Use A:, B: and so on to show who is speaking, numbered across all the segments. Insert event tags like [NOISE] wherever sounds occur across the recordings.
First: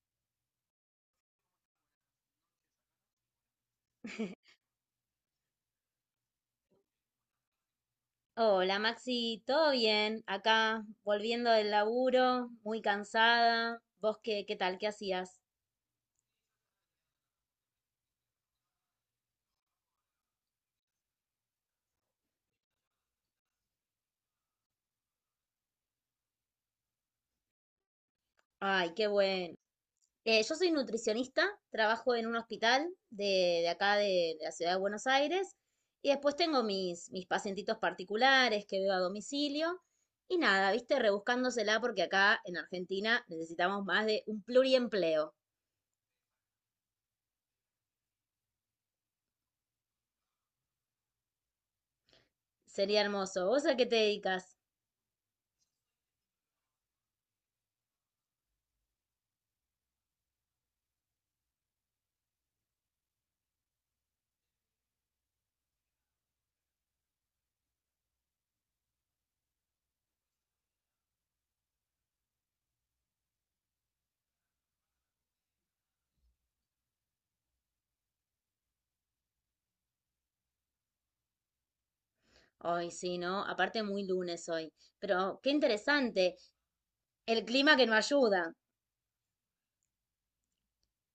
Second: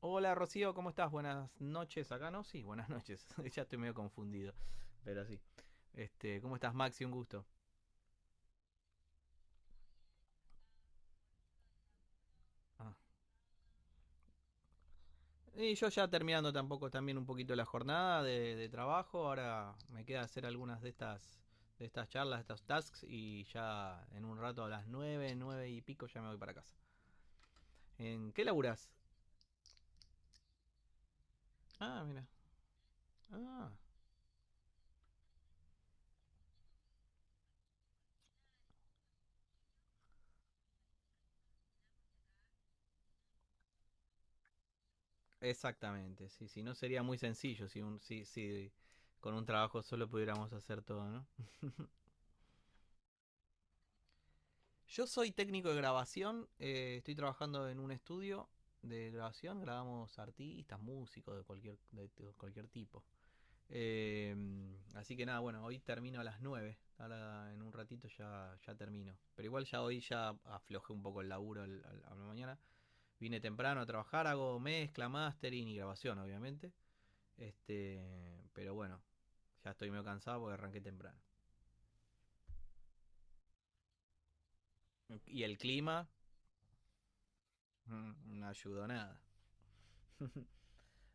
A: Hola Rocío, ¿cómo estás? Buenas noches. Acá no, sí, buenas noches. [LAUGHS] Ya estoy medio confundido, pero sí. ¿Cómo estás, Maxi? Un gusto.
B: Hola Maxi, ¿todo bien? Acá volviendo del laburo, muy
A: Ah.
B: cansada. ¿Vos qué, qué tal? ¿Qué hacías?
A: Y yo ya terminando tampoco también un poquito la jornada de trabajo. Ahora me queda hacer algunas de estas charlas, de estos tasks y ya en un rato a las 9, 9 y pico ya me voy para casa. ¿En qué laburás?
B: Ay, qué bueno. Yo soy nutricionista,
A: Ah,
B: trabajo
A: mira.
B: en un hospital de
A: Ah,
B: acá de la ciudad de Buenos Aires y después tengo mis pacientitos particulares que veo a domicilio y nada, viste, rebuscándosela porque acá en Argentina necesitamos más de un pluriempleo.
A: exactamente. Sí, sí, no sería muy sencillo si con un trabajo solo pudiéramos hacer todo, ¿no?
B: Sería hermoso. ¿Vos a qué te dedicas?
A: Yo soy técnico de grabación, estoy trabajando en un estudio de grabación, grabamos artistas, músicos de cualquier tipo. Eh, así que nada, bueno, hoy termino a las 9. Ahora en un ratito ya termino. Pero igual ya hoy ya aflojé un poco el laburo a la mañana. Vine temprano a trabajar, hago mezcla, mastering y grabación, obviamente. Pero bueno, ya estoy medio cansado porque arranqué temprano.
B: Ay, sí, ¿no? Aparte muy lunes hoy. Pero
A: Y
B: qué
A: el clima
B: interesante. El clima que no
A: no
B: ayuda.
A: ayudó nada.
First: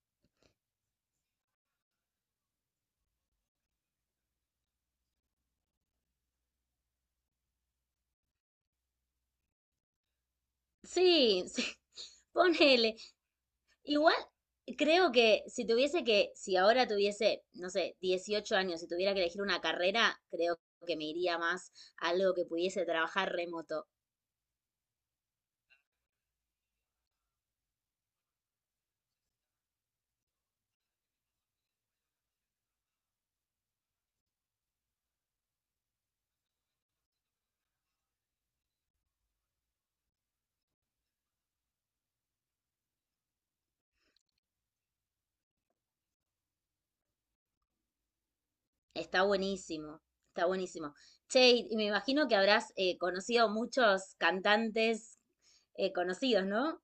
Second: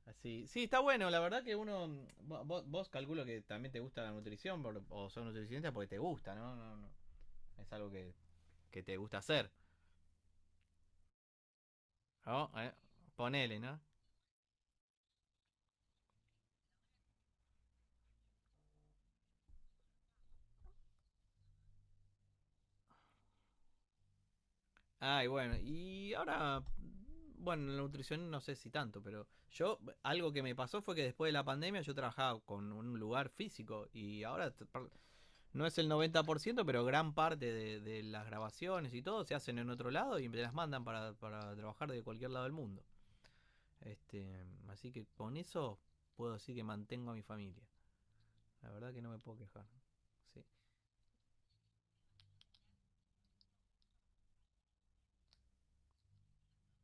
A: Así. Sí, está bueno. La verdad que uno. Vos calculo que también te gusta la nutrición o sos nutricionista porque te gusta, ¿no? No, no. Es algo que te gusta hacer.
B: Sí, sí. [LAUGHS]
A: ¿No?
B: Ponele.
A: Ponele, ¿no?
B: Igual creo que si si ahora tuviese, no sé, 18 años y tuviera que elegir una carrera, creo que me iría más a algo que pudiese trabajar remoto.
A: Ah, y bueno. Y ahora. Bueno, la nutrición no sé si tanto, pero yo. Algo que me pasó fue que después de la pandemia yo trabajaba con un lugar físico y ahora no es el 90%, pero gran parte de las grabaciones y todo se hacen en otro lado y me las mandan para trabajar de cualquier lado del mundo. Así que con eso puedo decir que mantengo a mi familia. La verdad que no me
B: Está
A: puedo quejar.
B: buenísimo,
A: Sí.
B: está buenísimo. Che, y me imagino que habrás conocido muchos cantantes conocidos, ¿no?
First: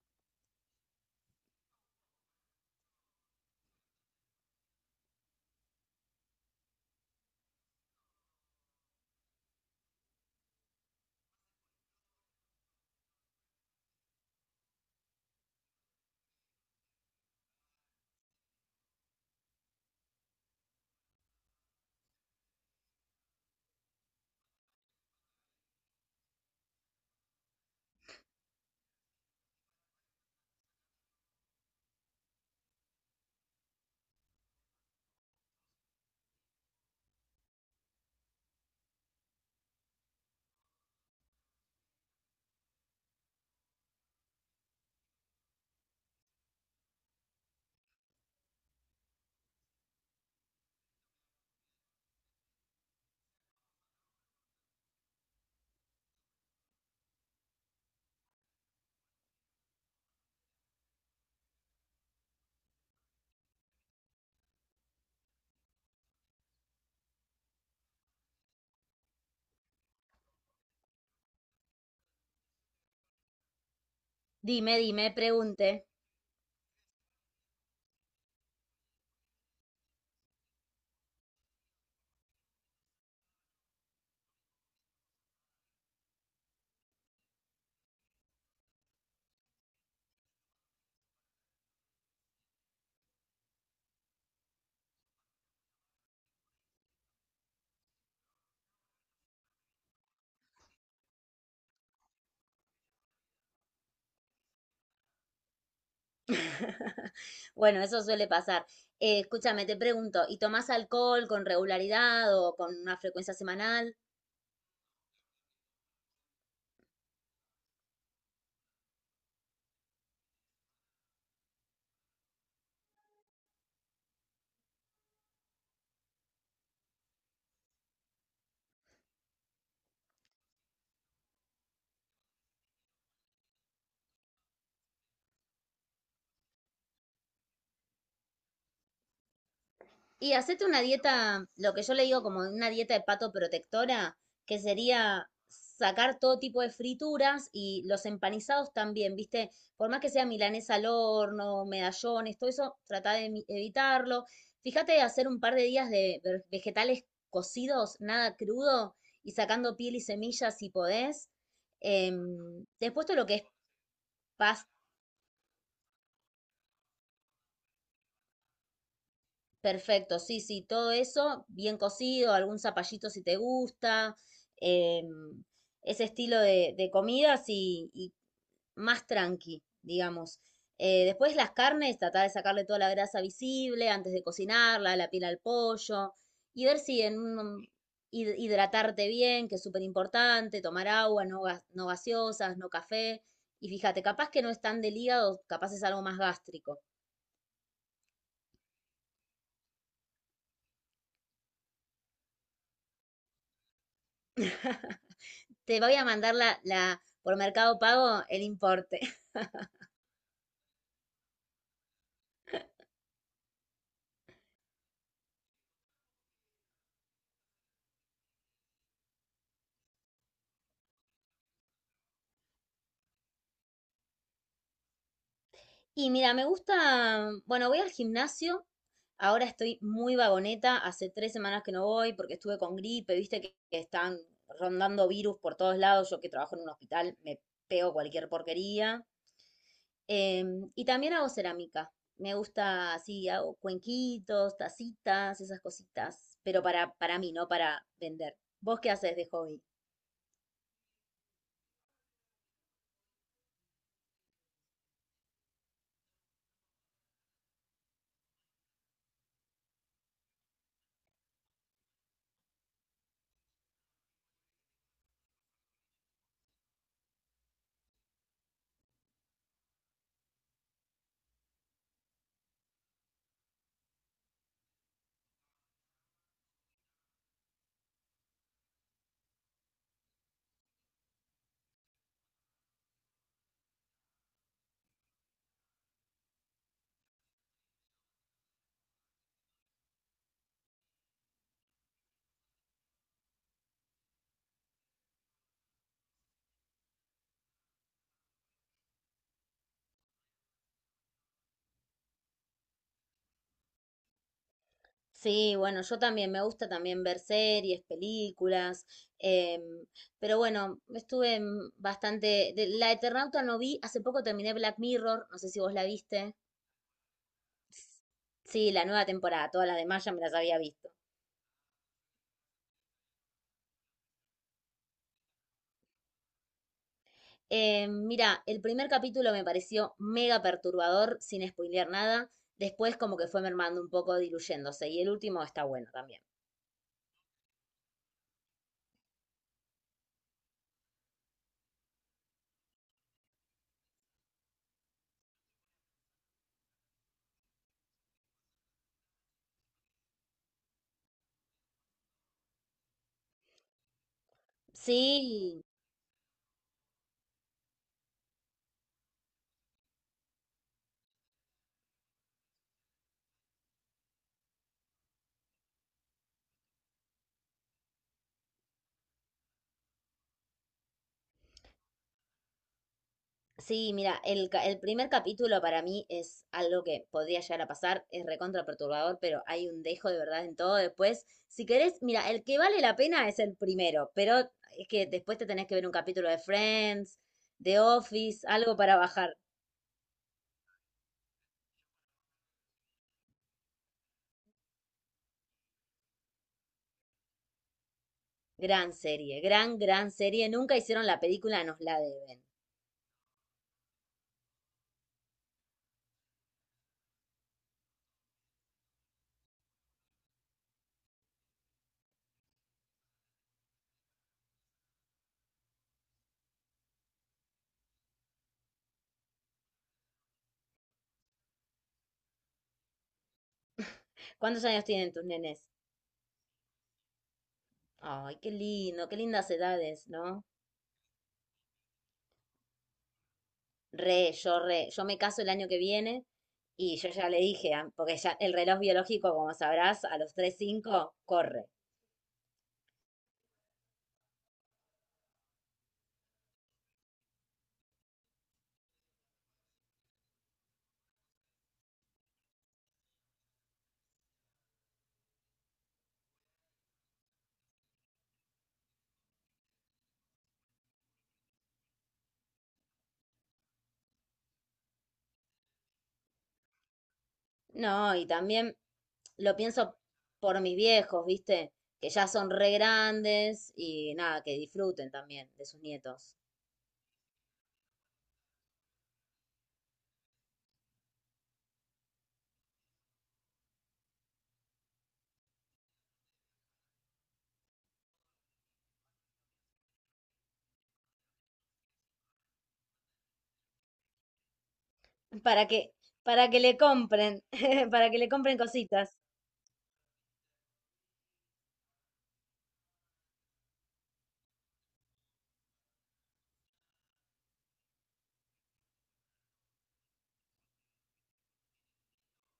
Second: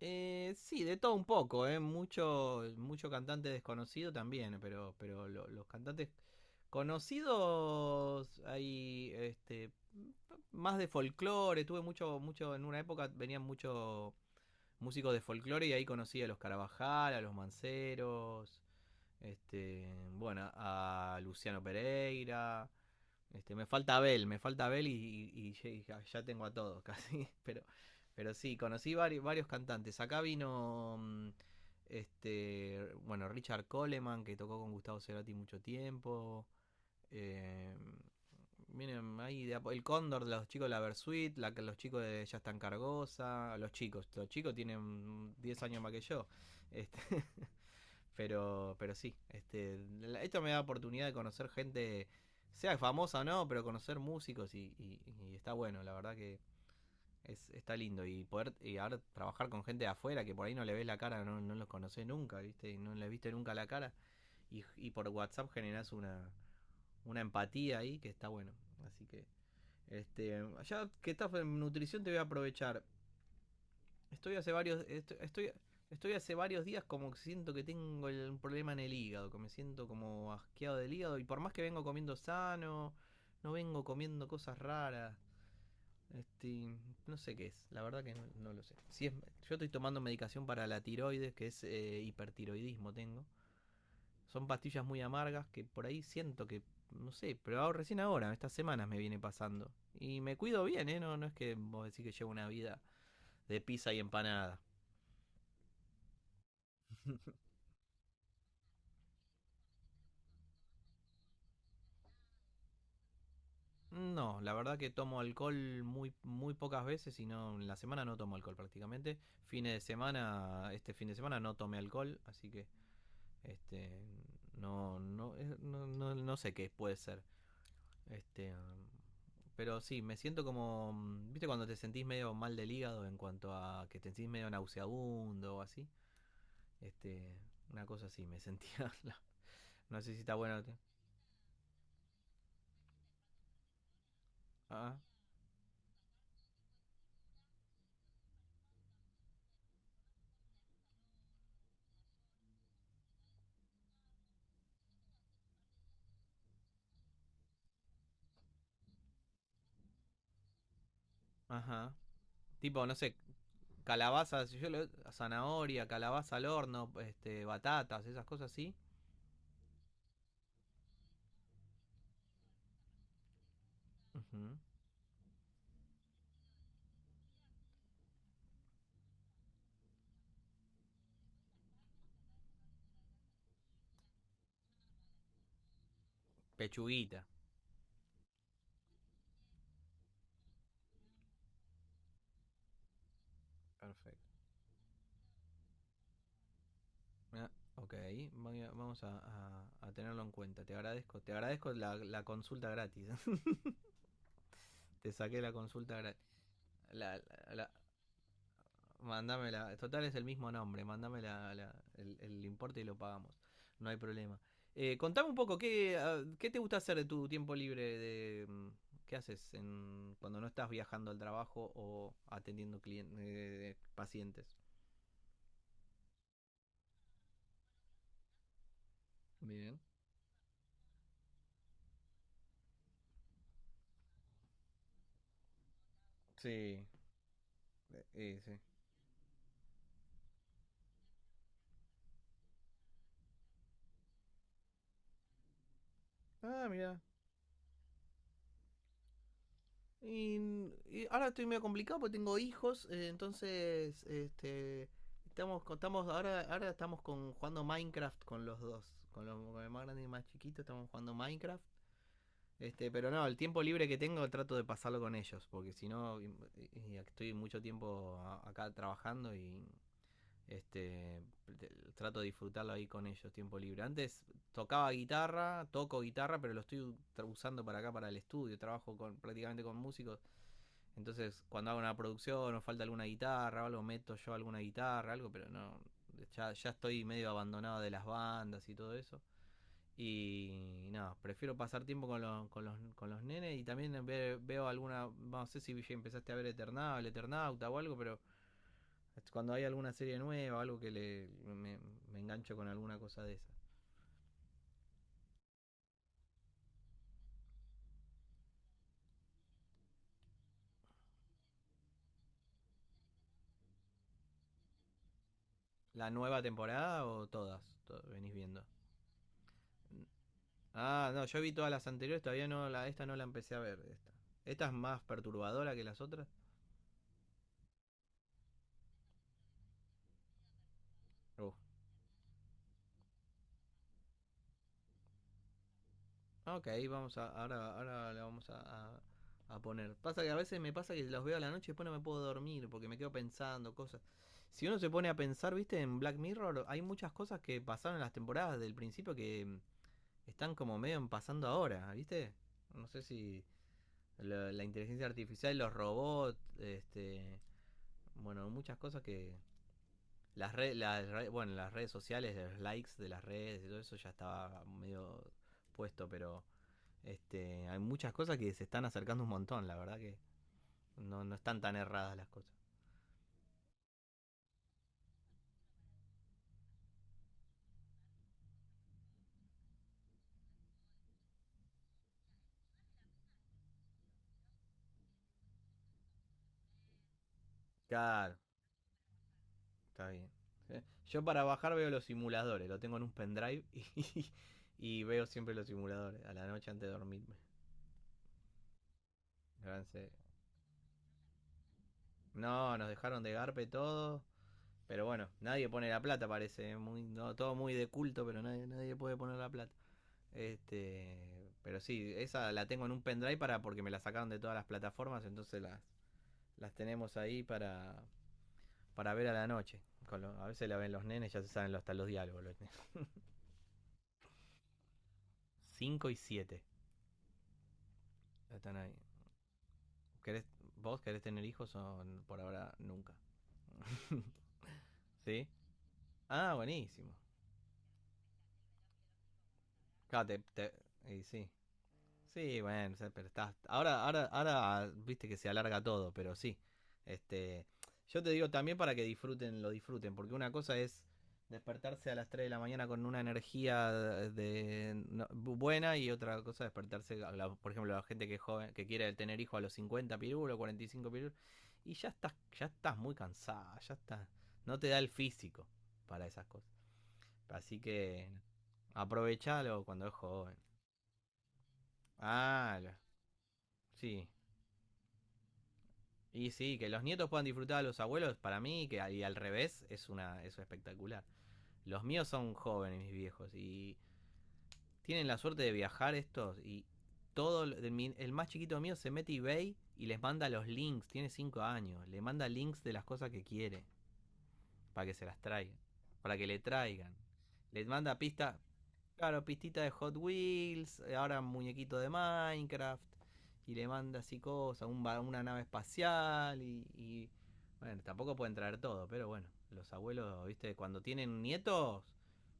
A: Sí, de todo un poco, ¿eh? Mucho, mucho cantante desconocido también, pero los cantantes conocidos hay más de folclore, tuve mucho, mucho, en una época venían muchos músicos de folclore y ahí conocí a los Carabajal, a los Manceros, bueno, a Luciano Pereira. Me falta Abel, me falta Abel ya tengo a todos [LAUGHS] casi. Pero sí, conocí varios, varios cantantes. Acá vino bueno, Richard Coleman, que tocó con Gustavo Cerati mucho tiempo. Eh, Miren, ahí el Cóndor, los chicos de la Versuit, los chicos de Ya están Cargosa, los chicos tienen 10 años más que yo. Este, [LAUGHS] pero sí, esto me da oportunidad de conocer gente, sea famosa o no, pero conocer músicos y está bueno, la verdad que está lindo. Y poder y ahora trabajar con gente de afuera que por ahí no le ves la cara, no los conoces nunca, ¿viste? No les viste nunca la cara. Y por WhatsApp generás una empatía ahí que está bueno. Así que, ya que estás en nutrición te voy a aprovechar. Estoy hace
B: Dime,
A: varios.
B: dime,
A: Estoy, estoy,
B: pregunte.
A: estoy hace varios días como que siento que tengo un problema en el hígado, que me siento como asqueado del hígado. Y por más que vengo comiendo sano, no vengo comiendo cosas raras. Este, no sé qué es, la verdad que no lo sé. Si es, Yo estoy tomando medicación para la tiroides, que es hipertiroidismo tengo. Son pastillas muy amargas que por ahí siento que, no sé, pero recién ahora, estas semanas me viene pasando. Y me cuido bien, ¿eh? No, no es que vos decís que llevo una vida de pizza y empanada.
B: [LAUGHS] Bueno, eso suele pasar. Escúchame, te pregunto, ¿y tomás alcohol con regularidad o con una frecuencia semanal?
A: No, la verdad que tomo alcohol muy, muy pocas veces y no, en la semana no tomo alcohol prácticamente. Fines de semana, este fin de semana no tomé alcohol, así que este no sé qué puede ser. Este, um, pero sí, me siento como, viste cuando te sentís medio mal del hígado en cuanto a que te sentís medio nauseabundo o así. Este, una cosa así, me sentía. [LAUGHS] No, no sé si
B: Y
A: está bueno.
B: hacete una dieta, lo que yo le digo como una dieta de pato protectora, que
A: Ah,
B: sería sacar todo tipo de frituras y los empanizados también, ¿viste? Por más que sea milanesa al horno, medallones, todo eso, trata de evitarlo. Fíjate de hacer un par de días de vegetales cocidos, nada crudo, y sacando piel y semillas si podés.
A: ajá. Tipo, no
B: Después
A: sé,
B: todo lo que es
A: calabaza,
B: pastas.
A: zanahoria, calabaza al horno, batatas, esas cosas así.
B: Perfecto, sí, sí, todo eso bien cocido, algún zapallito si te gusta,
A: Uh-huh.
B: em, ese estilo de comidas y más tranqui, digamos. Después las carnes, tratar de sacarle toda la grasa visible antes de cocinarla, la piel al pollo y ver si en
A: Pechuguita.
B: hidratarte bien, que es súper importante, tomar agua, no, no gaseosas, no café. Y fíjate,
A: Perfecto.
B: capaz que no es tan del hígado, capaz es algo más gástrico.
A: Ah, ok, vamos a tenerlo en cuenta. Te agradezco la consulta gratis. [LAUGHS] Te saqué la
B: Te voy
A: consulta
B: a
A: gratis.
B: mandar
A: La,
B: por
A: la- la-
B: Mercado Pago el importe. [LAUGHS]
A: Mándame Total es el mismo nombre. Mándame el importe y lo pagamos. No hay problema. Contame un poco, ¿qué te gusta hacer de tu tiempo libre? ¿Qué haces cuando no estás viajando al trabajo o atendiendo pacientes?
B: Y mira, me gusta, bueno, voy al gimnasio. Ahora estoy
A: Bien.
B: muy vagoneta. Hace 3 semanas que no voy porque estuve con gripe, viste que están rondando virus por todos lados. Yo que
A: Sí.
B: trabajo en un hospital me pego cualquier
A: Sí.
B: porquería. Y también hago cerámica. Me gusta así, hago cuenquitos, tacitas, esas cositas. Pero
A: Ah, mira.
B: para mí, no para vender. ¿Vos qué haces de hobby?
A: Y, y ahora estoy medio complicado porque tengo hijos, entonces estamos ahora estamos con, jugando Minecraft con los dos, con el más grande y el más chiquito estamos jugando Minecraft. Pero no, el tiempo libre que tengo trato de pasarlo con ellos, porque si no y estoy mucho tiempo acá trabajando y este te- trato de disfrutarlo ahí con ellos tiempo libre. Antes tocaba guitarra, toco guitarra, pero lo estoy usando para acá para el estudio, trabajo con prácticamente con músicos entonces, cuando hago una producción o falta alguna guitarra o algo, meto yo alguna guitarra, algo, pero no. Ya estoy medio abandonado de las bandas y todo eso. Y nada, no, prefiero pasar tiempo con los nenes y también veo alguna, no sé si ya empezaste a ver Eternauta, Eternauta o algo, pero cuando hay alguna serie nueva algo que me, me engancho con alguna cosa de esa.
B: Sí, bueno, yo también me gusta también ver series, películas, em, pero bueno, estuve en bastante... la Eternauta no vi, hace poco terminé Black Mirror, no sé si vos la
A: ¿La
B: viste.
A: nueva temporada o todas? Venís viendo.
B: Sí, la nueva temporada, todas las demás ya me las había visto.
A: Ah, no, yo vi todas las anteriores, todavía esta no la empecé a ver. Esta es más perturbadora que las otras.
B: Mira, el primer capítulo me pareció mega perturbador, sin
A: Uh,
B: spoilear nada. Después como que fue mermando un poco, diluyéndose. Y el último está bueno también.
A: ok, ahora la vamos a, a- a poner. Pasa que a veces me pasa que los veo a la noche y después no me puedo dormir porque me quedo pensando cosas. Si uno se pone a pensar, viste, en Black Mirror hay muchas cosas que pasaron en las temporadas del principio que están como medio en pasando ahora, viste. No sé si la inteligencia artificial,
B: Sí,
A: los robots, bueno, muchas cosas que. Las redes, las Bueno, las redes sociales, los likes de las redes y todo eso ya estaba medio puesto, pero hay muchas cosas que se están acercando un montón, la verdad que no están tan erradas las cosas.
B: sí, mira, el primer capítulo para mí es algo que podría llegar a pasar, es recontra perturbador, pero hay un dejo de verdad en todo después. Si querés, mira, el que vale la pena es el primero, pero es que después te tenés que ver un capítulo de Friends, de
A: Claro,
B: Office, algo para bajar.
A: está bien. ¿Sí? Yo para bajar veo los simuladores, lo tengo en un pendrive [LAUGHS] y veo siempre los simuladores a la noche antes de dormirme.
B: Gran serie, gran, gran serie. Nunca hicieron la película, nos la deben.
A: No, nos dejaron de garpe todo, pero bueno, nadie pone la plata parece, ¿eh? Muy, no, todo muy de culto, pero nadie puede poner la plata. Este, pero sí, esa la tengo en un pendrive para porque me la sacaron de todas las plataformas, entonces las tenemos ahí para ver a la noche. A veces la ven los nenes, ya se saben hasta los diálogos. Los
B: ¿Cuántos años tienen tus nenes?
A: 5 y 7
B: Ay, qué
A: están ahí.
B: lindo, qué lindas edades,
A: ¿Querés,
B: ¿no?
A: ¿Vos querés tener hijos o por ahora nunca? [LAUGHS]
B: Re, yo me caso
A: ¿Sí?
B: el año que viene
A: Ah,
B: y yo
A: buenísimo.
B: ya le dije, porque ya el reloj biológico, como sabrás, a
A: Claro,
B: los tres cinco
A: y sí.
B: corre.
A: Sí, bueno, o sea, pero estás. Ahora viste que se alarga todo, pero sí. Este, yo te digo también para que disfruten, lo disfruten, porque una cosa es despertarse a las 3 de la mañana con una energía de, buena y otra cosa es despertarse, por ejemplo, la gente que es joven, que quiere tener hijos a los 50 pirulos, 45 pirulos, y ya estás muy cansada, ya estás, no te da el físico para esas cosas. Así
B: No, y
A: que
B: también lo
A: aprovechalo
B: pienso
A: cuando es joven.
B: por mis viejos, ¿viste? Que ya son re
A: Ah,
B: grandes y
A: sí.
B: nada, que disfruten también de sus nietos.
A: Y sí, que los nietos puedan disfrutar a los abuelos, para mí, que y al revés, es una eso espectacular. Los míos son jóvenes, mis viejos, y tienen la suerte de viajar estos, y todo, el más chiquito mío se mete a eBay y les manda los links, tiene 5 años, le manda links de las cosas que quiere para que se las
B: Para
A: traigan,
B: que,
A: para
B: para
A: que le
B: que le
A: traigan.
B: compren,
A: Les
B: [LAUGHS] para
A: manda
B: que le
A: pista,
B: compren cositas,
A: claro, pistita de Hot Wheels, ahora muñequito de Minecraft, y le manda así cosas, un una nave espacial, bueno, tampoco pueden traer todo, pero bueno, los abuelos, viste, cuando tienen nietos,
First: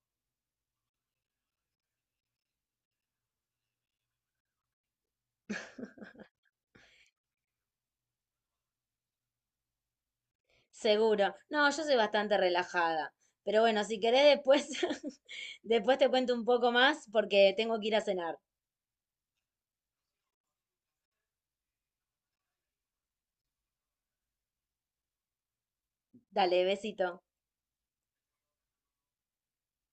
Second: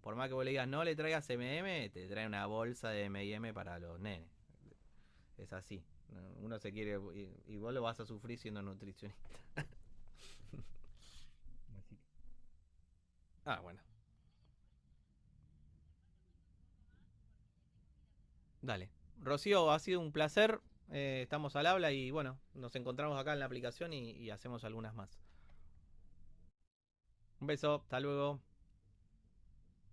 A: por más que vos le digas no le traigas MM, te trae una bolsa de MM para los nenes. Es así, ¿no? Uno se quiere, y vos lo vas a sufrir siendo nutricionista.
B: seguro. No, yo soy bastante relajada.
A: Ah,
B: Pero
A: bueno.
B: bueno, si querés después, [LAUGHS] después te cuento un poco más porque tengo que ir a cenar.
A: Dale. Rocío, ha sido un placer. Estamos al habla y bueno, nos encontramos acá en la aplicación y hacemos algunas más.
B: Dale, besito.
A: Un beso, hasta luego.